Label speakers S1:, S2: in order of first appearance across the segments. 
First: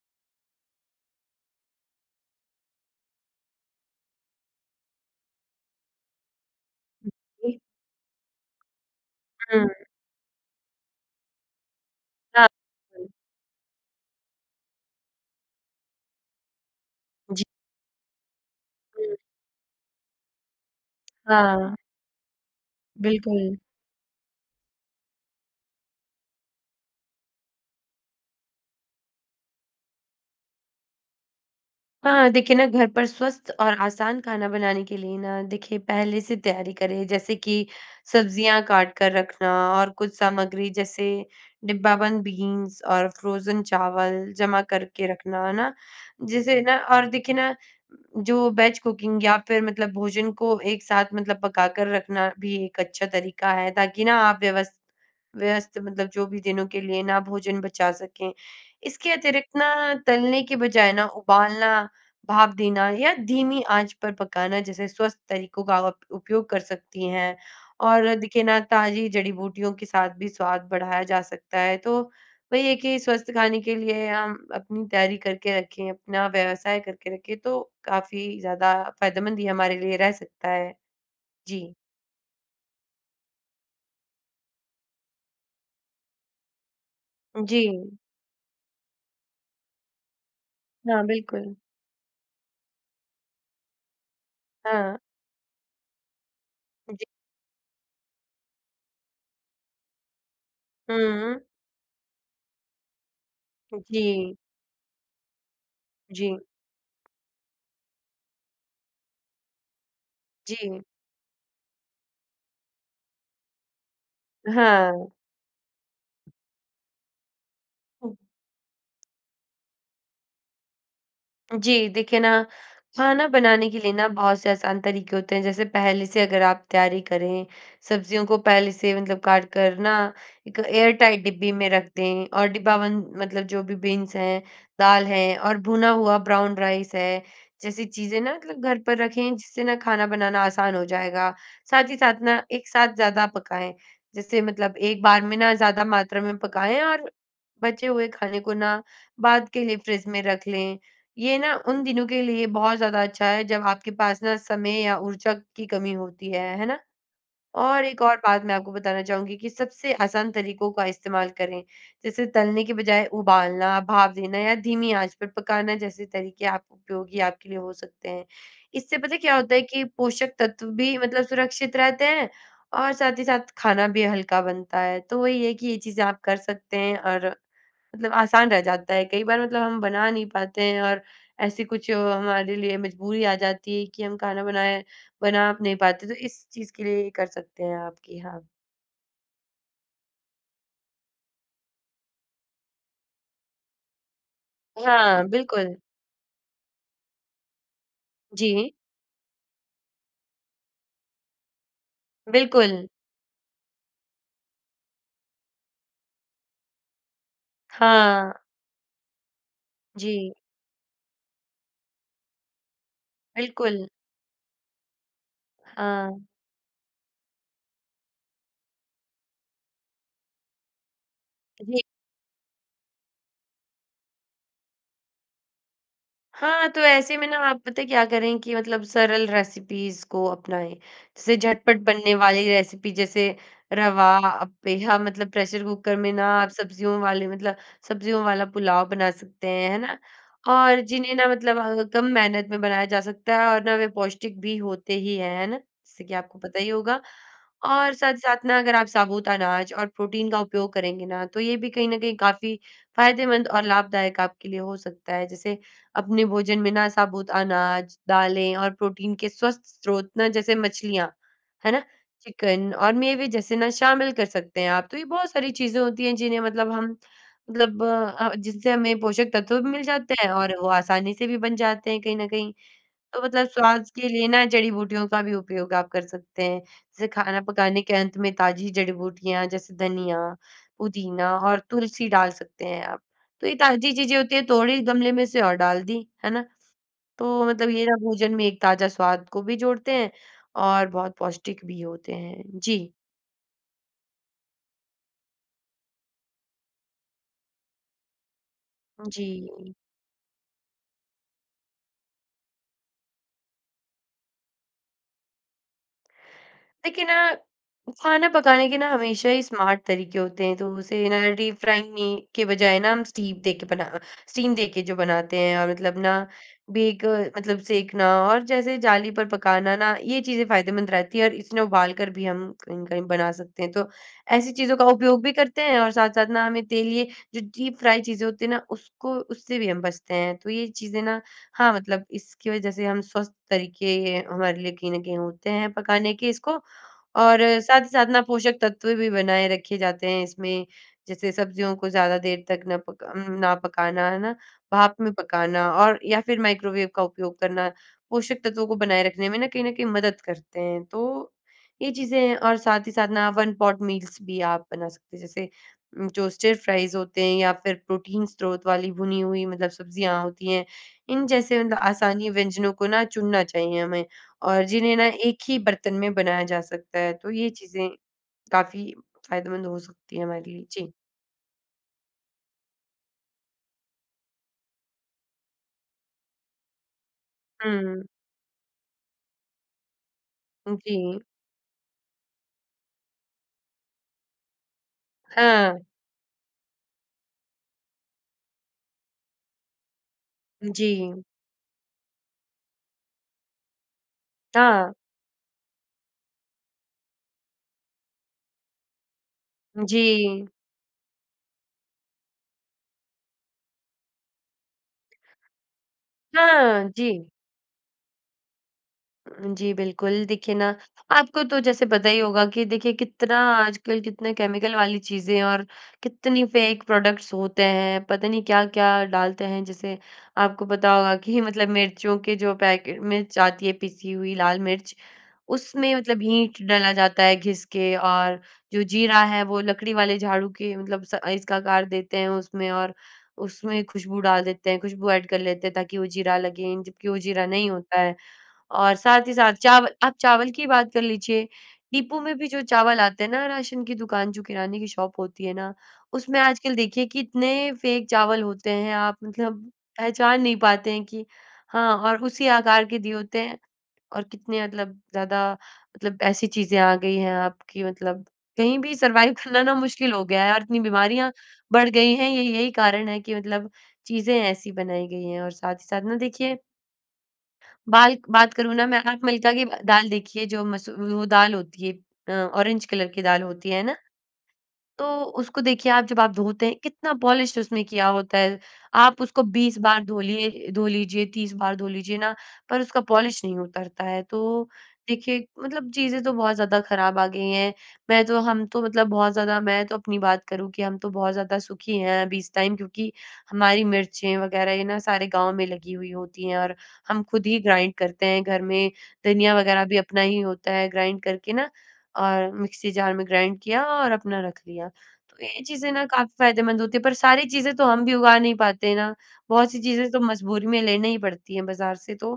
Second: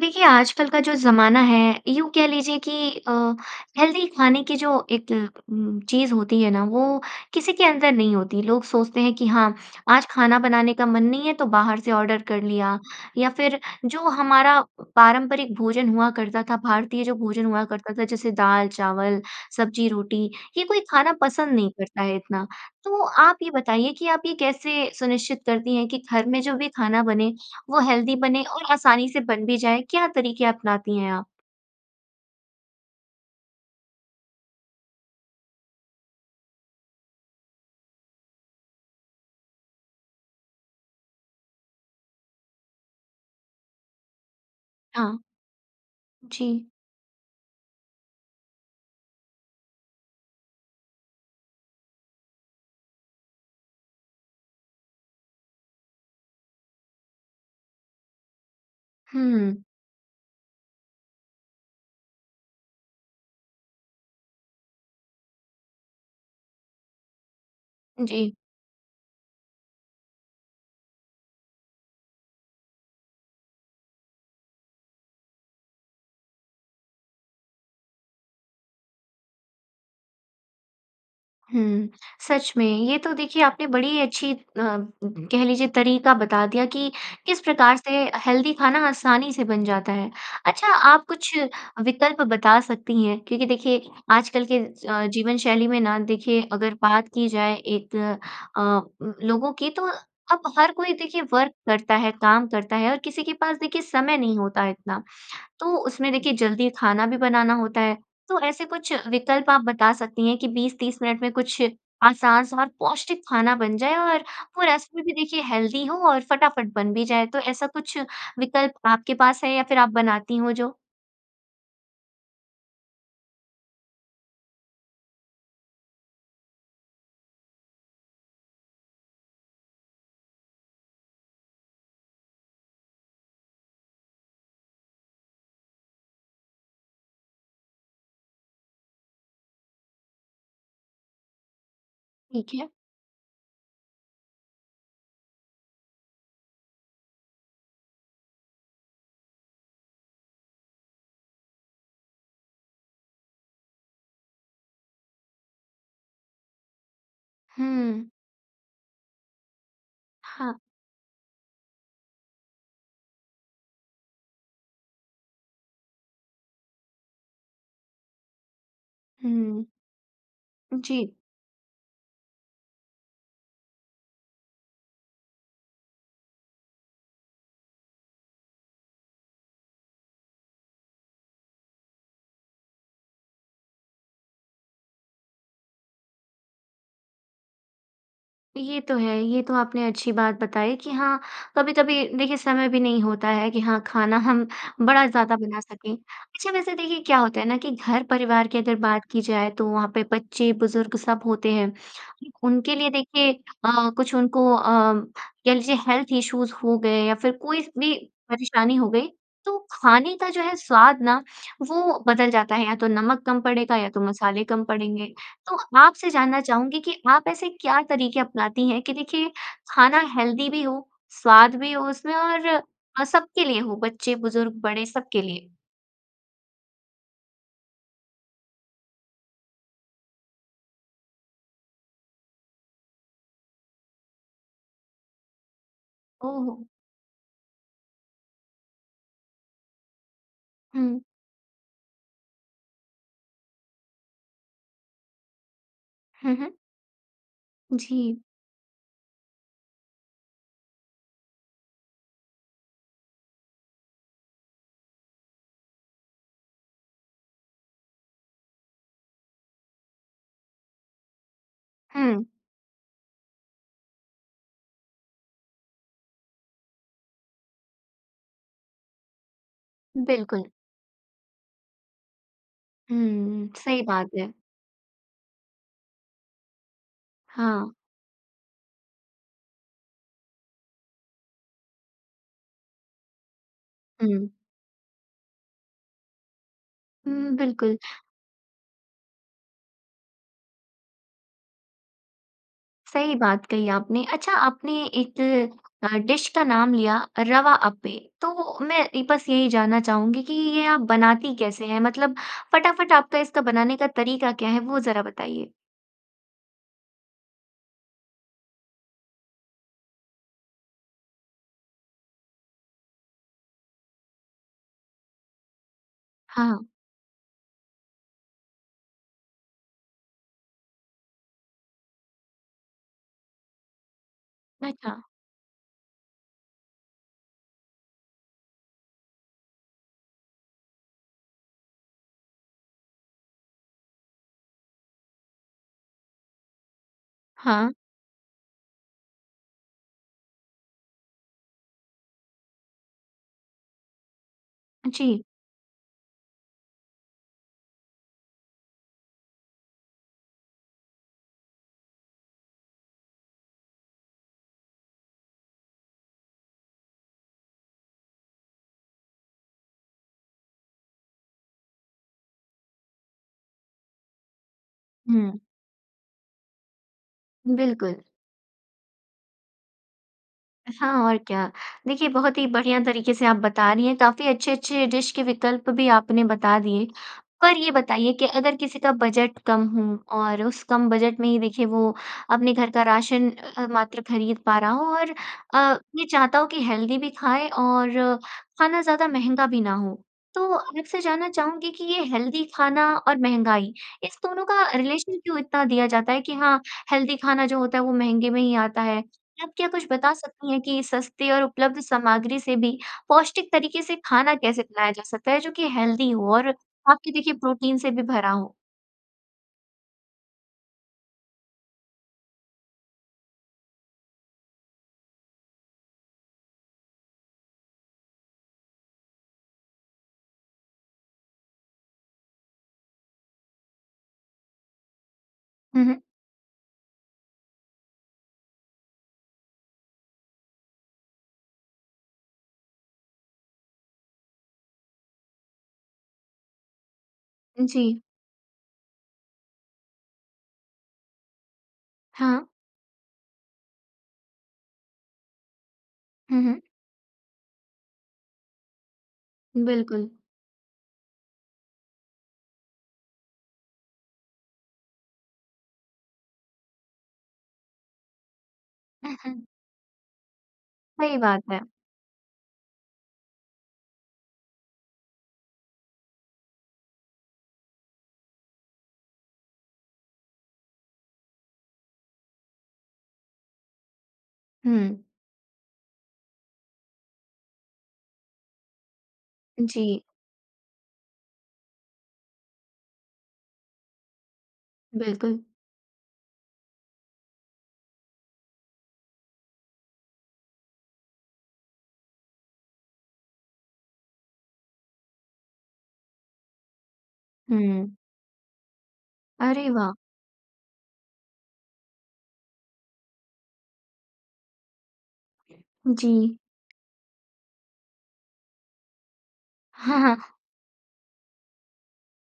S1: देखिए, आजकल का जो ज़माना है, यूँ कह लीजिए कि अ, हेल्दी खाने की जो एक उम, चीज़ होती है ना, वो
S2: उ,
S1: किसी
S2: जी।
S1: के अंदर नहीं होती। लोग सोचते हैं कि हाँ,
S2: उ, हुँ।
S1: आज खाना बनाने का मन नहीं है, तो बाहर से ऑर्डर कर लिया,
S2: [unintelligible]
S1: या फिर जो हमारा पारंपरिक भोजन हुआ करता था, भारतीय, जो
S2: जी।
S1: भोजन हुआ करता था, जैसे दाल,
S2: हुँ।
S1: चावल, सब्ज़ी, रोटी, ये कोई खाना पसंद नहीं
S2: हाँ।
S1: करता है इतना। तो आप ये
S2: बिल्कुल।
S1: बताइए कि आप ये कैसे सुनिश्चित करती हैं कि घर में जो भी खाना बने, वो हेल्दी बने और आसानी से बन भी जाए? क्या तरीके अपनाती हैं आप?
S2: हाँ, देखिए ना, घर पर स्वस्थ और आसान खाना बनाने के लिए ना, देखिए पहले से तैयारी करें। जैसे कि सब्ज़ियाँ काट कर रखना और कुछ सामग्री, जैसे डिब्बाबंद बीन्स और फ्रोज़न चावल जमा करके
S1: हाँ
S2: रखना, है ना? जिसे
S1: जी।
S2: ना और देखिए ना, जो वेज कुकिंग या फिर मतलब भोजन को एक साथ मतलब पका कर रखना भी एक अच्छा तरीका है, ताकि ना, आप व्यवस व्यवस्थ मतलब जो भी दिनों के लिए ना, भोजन बचा सकें। इसके अतिरिक्त
S1: हुँ।
S2: ना, तलने के बजाय ना, उबालना, भाप देना या धीमी आँच पर पकाना जैसे स्वस्थ तरीकों का आप उपयोग कर सकती हैं और
S1: जी।
S2: देखिए ना, ताज़ी जड़ी-बूटियों के साथ भी स्वाद बढ़ाया जा सकता है। तो वही है कि स्वस्थ खाने के लिए हम अपनी तैयारी करके रखें, अपना व्यवसाय करके रखें, तो काफ़ी ज़्यादा फ़ायदेमंद ही हमारे लिए रह सकता है। जी।
S1: हुँ, सच में। ये तो देखिए, आपने बड़ी अच्छी अ, कह लीजिए, तरीका बता दिया कि किस
S2: उ,
S1: प्रकार
S2: जी।
S1: से अ, हेल्दी खाना आसानी से बन जाता है। अच्छा,
S2: हाँ,
S1: आप कुछ
S2: बिलकुल।
S1: विकल्प बता सकती हैं? क्योंकि देखिए, आजकल के
S2: हाँ।
S1: अ, जीवन शैली में ना, देखिए, अगर
S2: जी।
S1: बात की जाए एक अ, लोगों की, तो अब हर कोई, देखिए,
S2: हुँ।
S1: वर्क करता है, काम करता है और किसी के पास, देखिए, समय नहीं
S2: जी।
S1: होता इतना। तो उसमें, देखिए,
S2: जी।
S1: जल्दी खाना भी बनाना होता है। तो ऐसे कुछ विकल्प आप बता सकती हैं कि बीस
S2: जी।
S1: तीस मिनट में कुछ आसान और पौष्टिक खाना बन जाए और वो रस में
S2: हाँ।
S1: भी, देखिए, हेल्दी हो और फटाफट बन भी जाए? तो ऐसा कुछ
S2: ओह!
S1: विकल्प आपके पास है या फिर आप बनाती हों, जो?
S2: जी, देखिए ना, खाना बनाने के लिए ना, बहुत से आसान तरीके होते हैं। जैसे पहले से अगर आप तैयारी करें, सब्ज़ियों को पहले से मतलब काट कर ना, एक एयर-टाइट डिब्बी में रख दें और डिब्बाबंद, मतलब जो भी बीन्स हैं, दाल हैं और भुना हुआ ब्राउन राइस है, जैसी चीज़ें ना, मतलब घर पर रखें, जिससे ना खाना बनाना आसान हो जाएगा। साथ ही साथ ना,
S1: ठीक है।
S2: एक साथ ज़्यादा पकाएँ। जैसे मतलब एक बार में ना, ज़्यादा मात्रा में पकाएँ और बचे हुए खाने को ना, बाद के लिए फ्रिज में रख लें। ये ना उन दिनों के लिए बहुत ज़्यादा अच्छा है, जब आपके पास ना समय या ऊर्जा की कमी होती है, है ना? और एक
S1: हुँ।
S2: और बात मैं आपको बताना चाहूँगी कि सबसे आसान
S1: हाँ।
S2: तरीकों का इस्तेमाल करें। जैसे, तलने की बजाय उबालना, भाप देना या धीमी आँच पर पकाना जैसे तरीके आप उपयोगी आपके लिए हो सकते हैं। इससे पता है क्या होता है
S1: हुँ।
S2: कि पोषक तत्व भी,
S1: जी।
S2: मतलब सुरक्षित रहते हैं और साथ ही साथ खाना भी हल्का बनता है। तो वही है कि ये चीज़ें आप कर सकते हैं और मतलब आसान रह जाता है। कई बार, मतलब हम बना नहीं पाते हैं और ऐसे कुछ हमारे लिए मजबूरी आ जाती है कि हम खाना बनाए बना नहीं पाते। तो इस चीज़ के लिए ये कर सकते हैं आप कि हाँ।
S1: ये तो है, ये तो आपने अच्छी बात बताई कि हाँ, कभी-कभी, देखिए, समय भी नहीं होता है कि हाँ, खाना हम बड़ा
S2: हाँ,
S1: ज़्यादा बना
S2: बिलकुल।
S1: सकें। अच्छा, वैसे देखिए, क्या होता है ना कि घर-परिवार की
S2: जी।
S1: अगर बात की जाए, तो वहाँ पे बच्चे, बुज़ुर्ग सब होते हैं। उनके
S2: बिलकुल।
S1: लिए, देखिए अ, कुछ उनको अ, कह लीजिए, हेल्थ इश्यूज़ हो गए या फिर कोई भी
S2: हाँ।
S1: परेशानी हो गई, तो खाने का
S2: जी।
S1: जो है, स्वाद ना, वो बदल जाता है, या तो नमक कम पड़ेगा,
S2: बिलकुल।
S1: या तो मसाले कम पड़ेंगे। तो आपसे
S2: हाँ।
S1: जानना चाहूँगी कि आप ऐसे क्या तरीके अपनाती हैं कि देखिए, खाना हेल्दी भी हो, स्वाद भी
S2: [unintelligible]
S1: हो उसमें और अ, सबके लिए हो, बच्चे, बुज़ुर्ग, बड़े, सबके लिए?
S2: हाँ, तो ऐसे में ना, आप पता है क्या करें कि मतलब सरल रेसिपीज़ को अपनाएँ। जैसे झटपट बनने वाली रेसिपी जैसे रवा अप्पे, हाँ, मतलब प्रेशर कुकर में ना, आप
S1: ओहो!
S2: सब्ज़ियों वाले मतलब सब्ज़ियों वाला पुलाव बना सकते हैं, है ना? और
S1: हुँ।
S2: जिन्हें ना, मतलब कम मेहनत में बनाया जा सकता है और ना, वे पौष्टिक भी होते ही हैं। है ना? जैसे कि
S1: हुँ,
S2: आपको
S1: हुँ।
S2: पता ही होगा। और
S1: जी।
S2: साथ-साथ ना, अगर आप साबूत अनाज और प्रोटीन का उपयोग करेंगे ना, तो ये भी कहीं न कहीं काफ़ी फ़ायदेमंद और लाभदायक आपके लिए हो सकता है। जैसे अपने भोजन में ना, साबूत अनाज, दालें और प्रोटीन के स्वस्थ स्रोत ना, जैसे मछलियाँ, है ना?
S1: हुँ।
S2: चिकन और मेवे जैसे ना, शामिल कर सकते हैं आप। तो ये बहुत सारी चीज़ें होती हैं, जिन्हें मतलब हम मतलब अ, जिनसे हमें पोषक तत्व भी मिल जाते हैं
S1: बिल्कुल।
S2: और वो आसानी से भी बन जाते हैं, कहीं न कहीं।
S1: हुँ,
S2: तो मतलब
S1: हुँ। सही
S2: स्वाद के
S1: बात
S2: लिए
S1: है।
S2: ना, जड़ी-बूटियों का भी उपयोग आप कर सकते हैं। जैसे खाना
S1: हाँ।
S2: पकाने के अंत में ताज़ी जड़ी-बूटियाँ जैसे धनिया, पुदीना, और तुलसी डाल सकते हैं आप। तो ये ताज़ी चीज़ें
S1: हुँ।
S2: होती हैं, तोड़ी गमले में से और डाल दी। है ना?
S1: हुँ,
S2: तो मतलब
S1: बिल्कुल।
S2: ये ना, भोजन में एक ताज़ा स्वाद को भी जोड़ते हैं और बहुत पौष्टिक भी होते हैं। जी।
S1: सही बात कही आपने। अच्छा, आपने एक अ, डिश का नाम लिया अ, रवा अप्पे। तो मैं
S2: उ,
S1: एक
S2: जी।
S1: बस यही जानना चाहूँगी कि ये आप बनाती कैसे हैं? मतलब, फटाफट आपका इसका बनाने का तरीका क्या है, वो ज़रा बताइए।
S2: देखिए ना, खाना पकाने के ना, हमेशा ही स्मार्ट तरीके होते हैं। तो उसे ना, डीप फ्राइंग मी के बजाए ना, हम स्टीम दे के बना स्टीम देके जो बनाते हैं और मतलब ना,
S1: हाँ।
S2: बेक मतलब सेकना और जैसे जाली पर पकाना ना, ये चीज़ें फ़ायदेमंद रहती हैं और इसमें उबाल कर भी हम कहीं-कहीं बना सकते हैं। तो ऐसी चीज़ों का
S1: अच्छा।
S2: उपयोग भी करते हैं और साथ-साथ ना, हमें तेल ये जो डीप फ्राय चीज़ें होती हैं ना, उसको उससे भी हम बचते हैं। तो ये चीज़ें ना हाँ, मतलब इसकी वजह से हम स्वस्थ तरीके हमारे लिए कहीं न कहीं होते हैं पकाने के इसको और
S1: हाँ।
S2: साथ ही साथ ना, पोषक तत्व भी बनाए रखे जाते हैं इसमें। जैसे सब्ज़ियों को ज़्यादा देर तक ना पका अम, ना पकाना, है ना? भाप में
S1: जी।
S2: पकाना और या फिर माइक्रोवेव का उपयोग करना, पोषक तत्वों को बनाए रखने में ना, कहीं न कहीं मदद करते हैं। तो ये चीज़ें हैं। और साथ ही साथ ना, वन पॉट मील्स भी आप बना सकते हैं। जैसे उम, टोस्टेड फ्राइज़ होते हैं या फिर प्रोटीन स्रोत वाली भुनी हुई, मतलब सब्ज़ियाँ होती हैं। इन जैसे, मतलब आसानी व्यंजनों को ना चुनना चाहिए हमें और जिन्हें ना,
S1: हुँ।
S2: एक ही बर्तन में बनाया जा सकता है। तो ये चीज़ें
S1: बिल्कुल।
S2: काफ़ी फ़ायदेमंद हो सकती हैं हमारे लिए। जी।
S1: हाँ, और क्या। देखिए, बहुत ही बढ़िया तरीके से आप बता रही हैं। काफ़ी अच्छे-अच्छे डिश के विकल्प भी आपने बता दिए। पर ये
S2: हुँ।
S1: बताइए कि अगर किसी का बजट कम हो और उस
S2: उ,
S1: कम बजट
S2: जी।
S1: में ही, देखिए, वो अपने घर का राशन अ, मात्र खरीद पा रहा हो और अ,
S2: हाँ।
S1: ये चाहता हो कि हेल्दी भी खाएँ और खाना ज़्यादा महँगा भी ना हो, तो आप से
S2: जी।
S1: जानना चाहूँगी कि ये हेल्दी खाना और महँगाई, इस दोनों का
S2: हाँ।
S1: रिलेशन क्यों इतना दिया जाता है कि हाँ, हेल्दी खाना जो होता है, वो महँगे में ही आता है। आप क्या कुछ बता
S2: जी।
S1: सकती हैं कि सस्ती और उपलब्ध सामग्री से भी पौष्टिक तरीके से खाना कैसे बनाया जा सकता है, जो कि हेल्दी हो और
S2: हाँ,
S1: आपकी,
S2: जी।
S1: देखिए, प्रोटीन से भी भरा हो?
S2: उ, जी, बिल्कुल। देखिए ना, आपको तो जैसे पता ही होगा कि देखिए, कितना आजकल कितने केमिकल वाली चीज़ें हैं और कितनी फ़ेक प्रोडक्ट्स होते हैं, पता नहीं क्या-क्या डालते हैं। जैसे आपको पता होगा कि, मतलब मिर्चियों के जो पैकेट मिर्च आती है, पिसी हुई लाल मिर्च,
S1: हुँ,
S2: उसमें
S1: हुँ।
S2: मतलब हींग डाला जाता है, घिस के और जो जीरा है, वो लकड़ी वाले झाड़ू के मतलब स अ, इसका आकार देते हैं उसमें और उसमें खुशबू डाल देते हैं, खुशबू ऐड कर लेते हैं, ताकि वो जीरा लगे, जबकि वो जीरा नहीं होता
S1: जी।
S2: है। और साथ ही साथ, चाव आप चावल की बात कर लीजिए, डिपो में
S1: हाँ।
S2: भी जो चावल आते हैं ना, राशन की दुकान, जो किराने की शॉप होती है ना, उसमें
S1: हुँ, हुँ।
S2: आजकल, देखिए, कितने फ़ेक चावल होते हैं। आप मतलब
S1: बिल्कुल।
S2: पहचान नहीं पाते हैं कि हाँ और उसी आकार के दिए होते हैं, और कितने मतलब ज़्यादा, मतलब ऐसी चीज़ें आ गई हैं, आप कि मतलब कहीं भी सरवाइव करना ना, मुश्किल हो गया है और इतनी
S1: सही
S2: बीमारियाँ
S1: बात है।
S2: बढ़ गई हैं, ये यही कारण है कि, मतलब चीज़ें ऐसी बनाई गई हैं और साथ ही साथ ना, देखिए बाल्क बात करूँ ना मैं, आप मिल्का की ब दाल देखिए, जो मसू वो दाल होती है अ, ऑरेंज कलर की दाल होती है, है ना?
S1: हुँ।
S2: तो उसको, देखिए, आप जब आप धोते हैं, कितना पॉलिश उसने किया होता है। आप उसको 20
S1: जी।
S2: बार धोलिये धो लीजिए, 30 बार धो लीजिए ना, पर उसका पॉलिश नहीं उतरता है। तो देखिए,
S1: बिल्कुल।
S2: मतलब चीज़ें तो बहुत ज़्यादा खराब आ गई हैं। मैं तो हम तो मतलब बहुत ज़्यादा मैं तो अपनी बात करूँ कि हम तो बहुत ज़्यादा सुखी हैं अभी इस टाइम क्योंकि हमारी मिर्चें वगैरह, ये ना, सारे गाँव में लगी हुई होती हैं और हम खुद ही
S1: हुँ।
S2: ग्राइंड करते हैं घर में। धनिया
S1: अरे,
S2: वगैरह
S1: वाह!
S2: भी अपना ही होता है, ग्राइंड करके ना, अ, और मिक्सी जार में ग्राइंड किया और अपना रख दिया। तो ये चीज़ें ना काफ़ी
S1: जी।
S2: फायदेमंद होती हैं। पर सारी चीज़ें तो हम भी उगा नहीं पाते ना। बहुत-सी
S1: हाँ,
S2: चीज़ें तो
S1: हाँ।
S2: मजबूरी में लेने ही पड़ती हैं बाज़ार से, तो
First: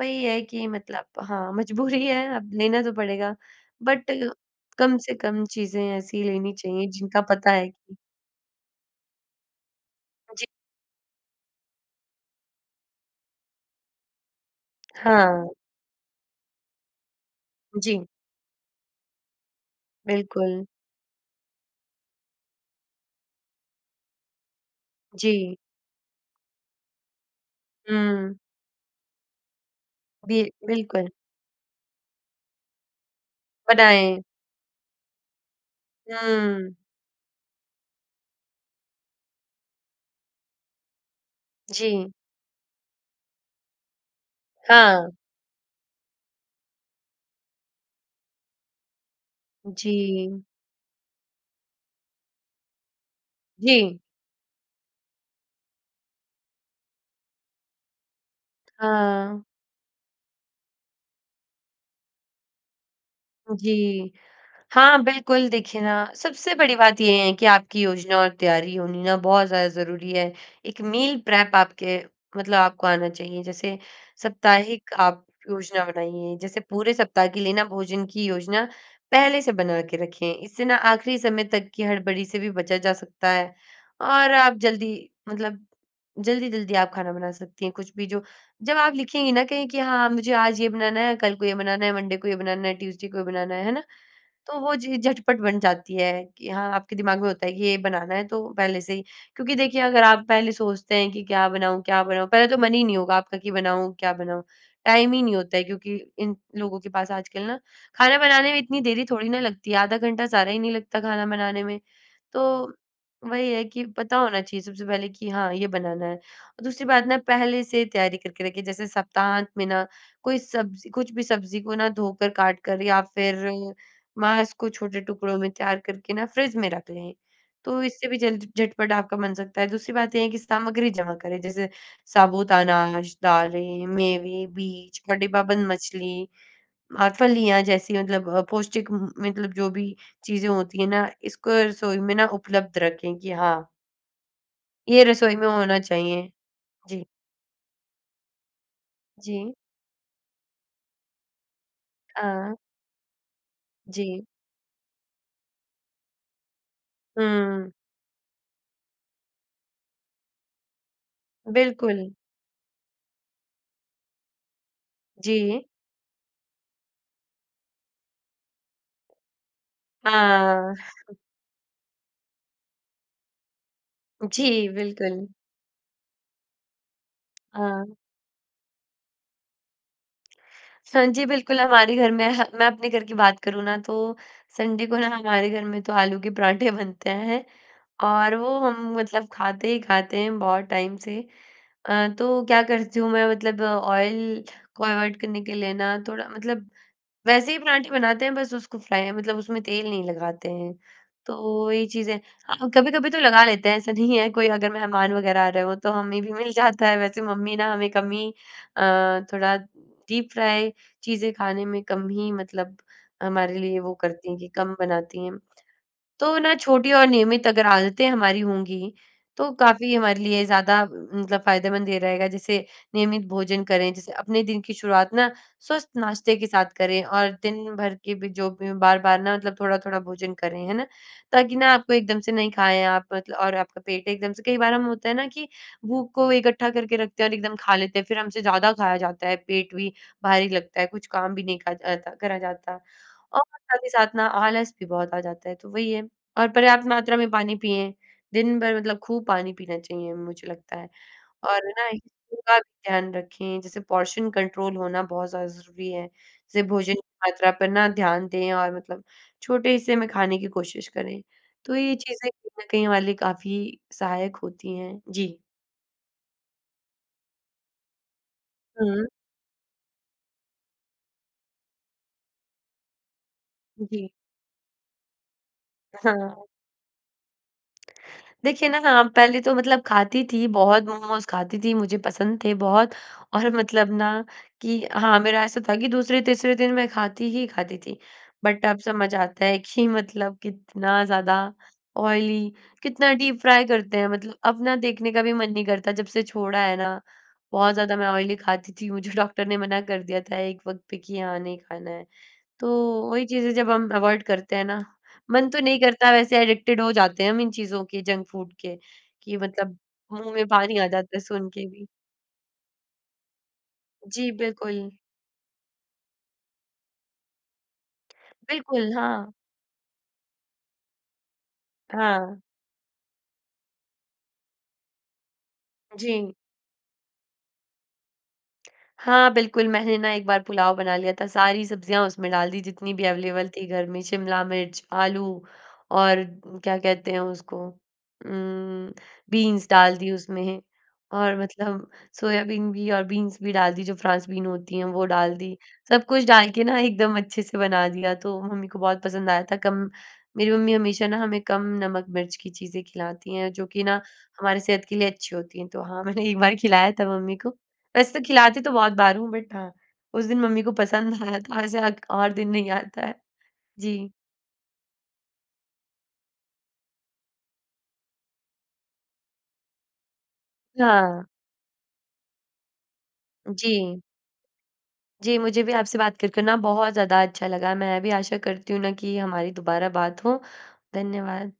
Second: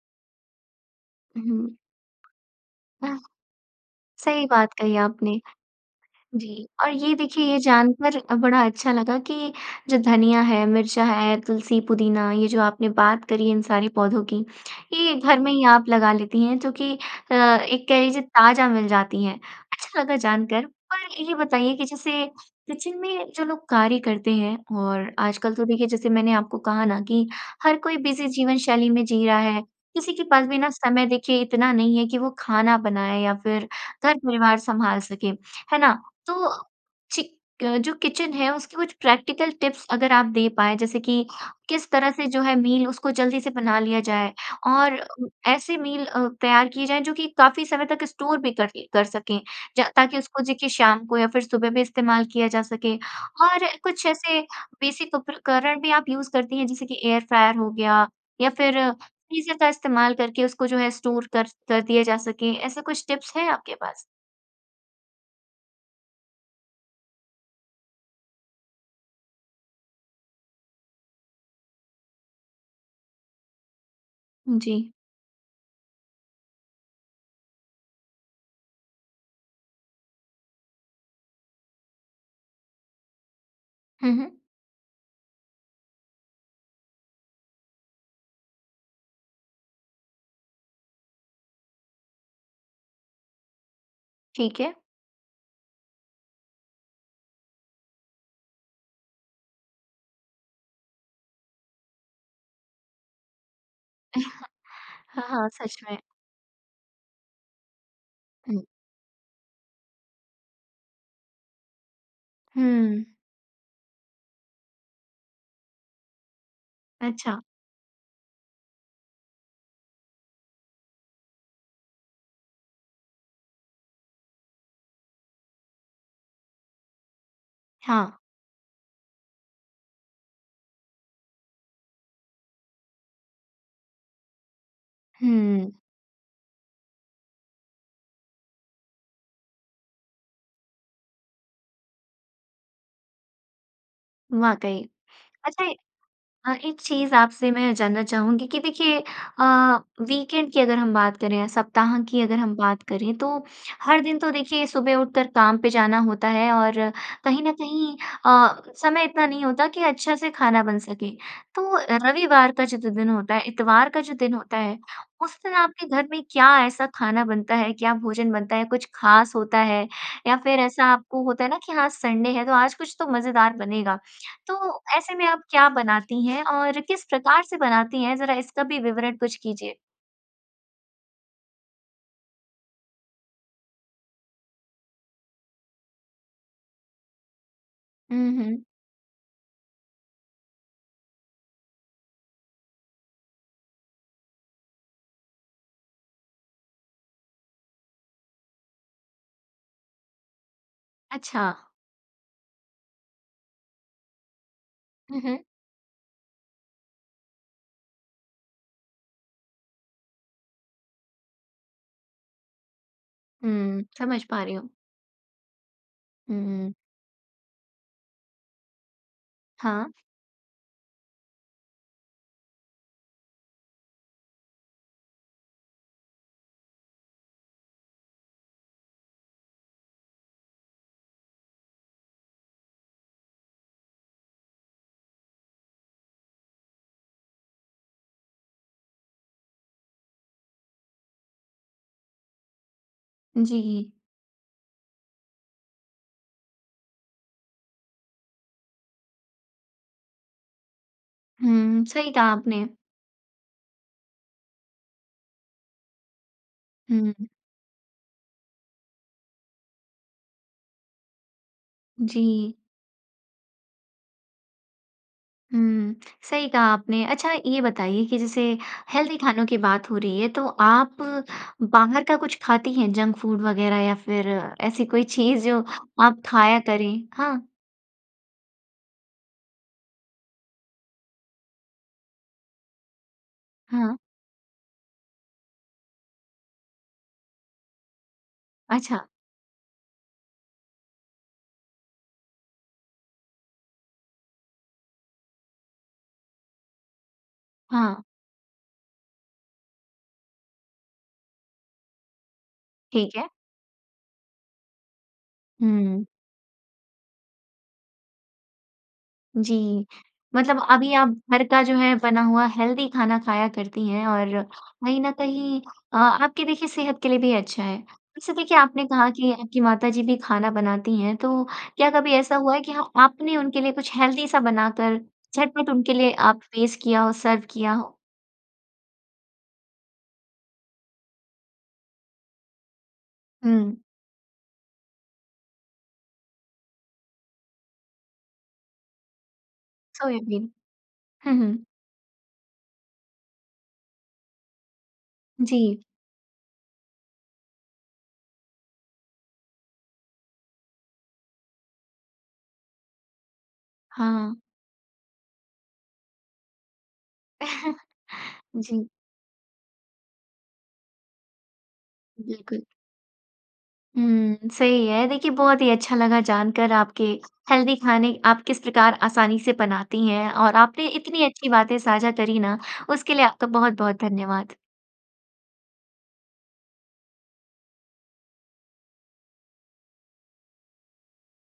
S2: वही है कि मतलब हाँ,
S1: उहुँ।
S2: मजबूरी है अब लेना तो
S1: [unintelligible]
S2: पड़ेगा। बट
S1: सही बात
S2: कम
S1: कही
S2: से
S1: आपने।
S2: कम चीज़ें ऐसी लेनी
S1: जी,
S2: चाहिए,
S1: और ये
S2: जिनका
S1: देखिए,
S2: पता
S1: ये
S2: है कि
S1: जानकर अ, बड़ा अच्छा लगा कि जो धनिया
S2: जी।
S1: है, मिर्चा है, तुलसी, पुदीना, ये जो आपने बात करी है इन सारे पौधों की, ये घर
S2: हाँ।
S1: में ही आप लगा लेती हैं, जो कि अ, एक कह
S2: जी।
S1: लीजिए, ताज़ा मिल जाती हैं। अच्छा लगा
S2: बिल्कुल।
S1: जानकर। पर ये बताइए कि जैसे किचन में जो लोग कार्य करते हैं और आजकल
S2: जी।
S1: तो देखिए, जैसे मैंने आपको कहा ना कि हर कोई बिज़ी
S2: हुँ।
S1: जीवन शैली में जी रहा है, किसी के
S2: बि
S1: पास भी ना समय,
S2: बिल्कुल।
S1: देखिए, इतना नहीं है कि वो खाना बनाए या फिर
S2: बनाएँ।
S1: घर-परिवार संभाल सके। है ना? तो,
S2: हुँ।
S1: चि क जो किचन है, उसकी कुछ प्रैक्टिकल टिप्स अगर आप दे पाएँ, जैसे कि किस
S2: जी।
S1: तरह से जो है, मील उसको जल्दी से बना लिया जाए और
S2: हाँ।
S1: ऐसी मील अ, तैयार की जाए, जो कि काफ़ी समय तक स्टोर भी कर करके कर सकें, ज ताकि
S2: जी।
S1: उसको, देखिए, शाम को या फिर सुबह भी इस्तेमाल किया जा सके। और
S2: जी।
S1: कुछ ऐसे बेसिक उपकरण भी आप यूज़ करती हैं, जैसे कि एयर फ्रायर हो गया, या फिर
S2: हाँ।
S1: फ़्रीज़र का इस्तेमाल करके उसको, जो है, स्टोर कर कर दिया जा सके? ऐसे कुछ टिप्स हैं आपके पास?
S2: जी। हाँ, बिल्कुल, देखिए ना सबसे बड़ी बात ये है कि आपकी योजना और तैयारी होनी ना बहुत ज़्यादा ज़रूरी है। एक मील प्रेप आपके मतलब आपको आना चाहिए। जैसे
S1: जी।
S2: साप्ताहिक आप योजना बनाइए। जैसे पूरे सप्ताह के लिए ना, भोजन की योजना पहले से बना के रखें। इससे ना आख़िरी समय तक की हड़बड़ी से भी बचा जा सकता है,
S1: हुँ,
S2: और
S1: हुँ।
S2: आप जल्दी, मतलब जल्दी-जल्दी आप खाना बना सकती हैं। कुछ भी, जो जब आप लिखेंगी ना कहीं कि हाँ, मुझे आज ये बनाना है, कल को ये बनाना है, मंडे को ये बनाना है, ट्यूज़डे को ये बनाना है। है ना? तो
S1: ठीक है।
S2: वो चीज़ें झटपट बन जाती हैं कि हाँ, आपके दिमाग में होता है कि ये बनाना है, तो पहले से ही। क्योंकि देखिए, अगर आप पहले सोचते हैं कि क्या बनाऊँ क्या बनाऊँ? पहले तो मन ही नहीं होगा आपका कि बनाऊँ, क्या बनाऊँ? टाइम ही
S1: हाँ,
S2: नहीं
S1: हाँ।
S2: होता है
S1: सच
S2: क्योंकि
S1: में।
S2: इन लोगों के पास। आजकल ना, खाना बनाने में
S1: हुँ।
S2: इतनी देरी थोड़ी ना लगती है, आधा घंटा सारा ही नहीं लगता खाना बनाने में। तो
S1: हुँ।
S2: वही है कि पता होना चाहिए सबसे पहले कि हाँ, ये बनाना है। और दूसरी बात ना
S1: अच्छा।
S2: पहले से तैयारी करके रखें। जैसे सप्ताहांत में ना कोई सब्ज़ी कुछ भी सब्ज़ी को ना धोकर, काट कर, या फिर मांस को छोटे टुकड़ों में तैयार करके ना, फ्रिज में रख लें। तो इससे भी
S1: हाँ।
S2: जल्द झटपट आपका बन सकता है। दूसरी बात ये है कि सामग्री जमा करें। जैसे साबूत अनाज, दालें, मेवे, बीज और डिब्बाबंद
S1: हुँ।
S2: मछली और फलियाँ जैसी, मतलब अ, पौष्टिक म म मतलब, जो भी चीज़ें होती हैं ना, इसको रसोई में ना, उपलब्ध रखें कि हाँ
S1: वाकई।
S2: ये रसोई में
S1: अच्छा ए
S2: होना चाहिए।
S1: अ, एक
S2: जी।
S1: चीज़ आपसे मैं जानना चाहूँगी कि देखिए अ,
S2: जी।
S1: वीकेंड की अगर हम बात करें या सप्ताह की अगर हम
S2: हाँ।
S1: बात करें, तो हर दिन
S2: जी।
S1: तो देखिए, सुबह उठकर काम पे जाना होता है और कहीं न
S2: हुँ।
S1: कहीं अ, समय इतना नहीं होता कि अच्छा से खाना बन सके। तो
S2: बिल्कुल।
S1: रविवार का जितना दिन होता है, इतवार का जो दिन होता है, उस दिन
S2: जी।
S1: आपके घर में क्या ऐसा खाना बनता है, क्या भोजन बनता है? कुछ खास होता है? या फिर
S2: हाँ।
S1: ऐसा आपको होता है ना कि हाँ, संडे है, तो आज कुछ तो मज़ेदार बनेगा।
S2: जी,
S1: तो ऐसे में
S2: बिल्कुल।
S1: आप क्या बनाती हैं और किस प्रकार से
S2: हाँ।
S1: बनाती हैं? ज़रा इसका भी विवरण कुछ कीजिए।
S2: स जी। बिल्कुल, हमारे घर में हाँ, मैं अपने घर की बात करूँ ना, तो संडे को ना हमारे घर में तो आलू के पराठे बनते हैं,
S1: हुँ,
S2: और
S1: हुँ।
S2: वो हम, मतलब खाते ही खाते हैं बहुत टाइम से। अ, तो क्या करती हूँ मैं, मतलब ऑयल को अवॉइड करने के लिए ना, थोड़ा मतलब वैसे ही पराठे बनाते हैं, बस उसको फ्राय मतलब उसमें तेल नहीं लगाते हैं।
S1: अच्छा।
S2: तो ये चीजे हाँ, कभी-कभी तो लगा लेते हैं, ऐसा नहीं है। कोई अगर मेहमान
S1: हुँ, हुँ।
S2: वगैरह आ रहे हों, तो हमें भी मिल जाता है। वैसे मम्मी ना, हमें कम ही अ, थोड़ा डीप फ्राय चीज़ें खाने में कम ही, मतलब हमारे लिए
S1: हुँ,
S2: वो
S1: समझ
S2: करती हैं
S1: पा
S2: कि
S1: रही हूँ।
S2: कम बनाती हैं। तो
S1: हुँ,
S2: ना,
S1: हुँ।
S2: छोटी और नियमित अगर आदतें हमारी होंगी, तो
S1: हाँ।
S2: काफ़ी हमारे लिए ज़्यादा अ, मतलब फायदेमंद ये रहेगा। जैसे नियमित भोजन करें, जैसे अपने दिन की शुरुआत ना, स्वस्थ नाश्ते के साथ करें और दिन भर के भी जो भी हों, बार-बार ना, मतलब थोड़ा-थोड़ा भोजन करें, है ना? ताकि ना, आपको एकदम से नहीं खाएँ आप, मतल और आपका पेट एकदम से कई बार हम, होता है ना कि भूख को इकट्ठा करके रखते हैं और एकदम खा लेते हैं, फिर हमसे ज़्यादा खाया जाता है। पेट भी भारी लगता है, कुछ काम भी नहीं करत अता करा जाता, और साथ ही
S1: जी।
S2: साथ ना, आलस भी बहुत आ जाता है। तो वही है। और पर्याप्त मात्रा में पानी पिएँ, दिन भर मतलब खूब पानी पीना चाहिए, मुझे लगता है और
S1: हुँ,
S2: ना,
S1: सही
S2: [unintelligible]
S1: कहा
S2: भी
S1: आपने।
S2: ध्यान रखें। जैसे पोर्शन कंट्रोल होना बहुत ज़्यादा ज़रूरी है। जैसे भोजन की
S1: हुँ।
S2: मात्रा पर ना, ध्यान दें और मतलब छोटे हिस्से में खाने की कोशिश करें। तो ये चीज़ें
S1: जी।
S2: कहीं न कहीं, ये वाली काफ़ी सहायक होती हैं। जी।
S1: हुँ, सही कहा आपने। अच्छा, ये बताइए कि जैसे
S2: हुँ।
S1: हेल्दी खानों की बात हो रही है, तो आप बाहर का कुछ खाती हैं, जंक फ़ूड वगैरह या
S2: जी।
S1: फिर ऐसी कोई चीज़, जो आप
S2: हाँ।
S1: खाया करें? हाँ।
S2: देखिए ना, हाँ, पहले तो मतलब खाती थी, बहुत मोमोस खाती थी। मुझे पसंद थे बहुत और मतलब
S1: हाँ।
S2: ना कि हाँ, मेरा ऐसा था कि दूसरे–तीसरे दिन मैं खाती ही खाती थी। बट अब
S1: अच्छा।
S2: समझ आता है कि मतलब, कितना ज़्यादा ऑयली कितना डीप फ्राय करते हैं। मतलब अब ना, देखने का भी मन नहीं करता, जब से छोड़ा है ना। बहुत ज़्यादा
S1: हाँ।
S2: मैं ऑयली खाती थी, मुझे डॉक्टर ने मना कर दिया था एक वक़्त पे कि हाँ, नहीं खाना है। तो
S1: ठीक
S2: वही
S1: है।
S2: चीज़ है, जब हम अवॉइड करते हैं ना, मन तो नहीं
S1: हुँ।
S2: करता वैसे, एडिक्टेड हो जाते हैं हम इन चीज़ों के, जंक फ़ूड के, कि मतलब
S1: जी।
S2: मुँह में
S1: मतलब
S2: पानी आ
S1: अभी आप
S2: जाता है,
S1: घर
S2: सुन
S1: का
S2: के
S1: जो
S2: भी।
S1: है, बना हुआ हेल्दी खाना खाया करती हैं
S2: जी,
S1: और
S2: बिल्कुल।
S1: कहीं न कहीं अ, आपकी, देखिए, सेहत के लिए भी अच्छा है। वैसे देखिए, आपने
S2: बिलकुल,
S1: कहा कि
S2: हाँ।
S1: आपकी माता जी भी खाना बनाती हैं, तो क्या कभी ऐसा
S2: हाँ।
S1: हुआ है कि हाँ, आपने उनके लिए कुछ हेल्दी सा बनाकर, झटपट उनके लिए
S2: जी।
S1: आप पेश किया हो, सर्व किया हो?
S2: हाँ, बिल्कुल, मैंने ना एक बार पुलाव बना लिया था। सारी सब्ज़ियाँ उसमें डाल दी, जितनी भी अवेलेबल थी
S1: हुँ।
S2: घर में। शिमला मिर्च, आलू, और क्या कहते हैं उसको उम, बीन्स डाल दी
S1: सोयाबीन।
S2: उसमें
S1: हुँ,
S2: और
S1: हुँ।
S2: मतलब सोयाबीन भी और बीन्स भी डाल दी, जो फ्रांस बीन होती हैं, वो डाल दी।
S1: जी।
S2: सब कुछ डाल के ना, एकदम अच्छे से बना दिया, तो मम्मी को बहुत पसंद आया था। कम मेरी मम्मी हमेशा ना, हमें कम नमक-मिर्च की चीज़ें खिलाती हैं, जो कि ना,
S1: हाँ।
S2: हमारी सेहत के लिए अच्छी होती हैं। तो हाँ, मैंने एक बार खिलाया था मम्मी को। वैसे तो खिलाती तो
S1: जी।
S2: बहुत बार हूँ, बट हाँ, उस दिन मम्मी को पसंद आया था, ऐसे अक और दिन
S1: बिल्कुल।
S2: नहीं आता है। जी।
S1: हुँ, सही है। देखिए, बहुत ही अच्छा लगा जानकर आपके हेल्दी खाने, आप किस प्रकार आसानी से बनाती हैं और आपने इतनी
S2: हाँ।
S1: अच्छी बातें साझा करी ना, उसके लिए आपका बहुत-बहुत
S2: जी।
S1: धन्यवाद।
S2: जी, मुझे भी आपसे बात करके ना, बहुत ज़्यादा अच्छा लगा। मैं भी आशा करती हूँ ना कि हमारी दोबारा बात हो। धन्यवाद।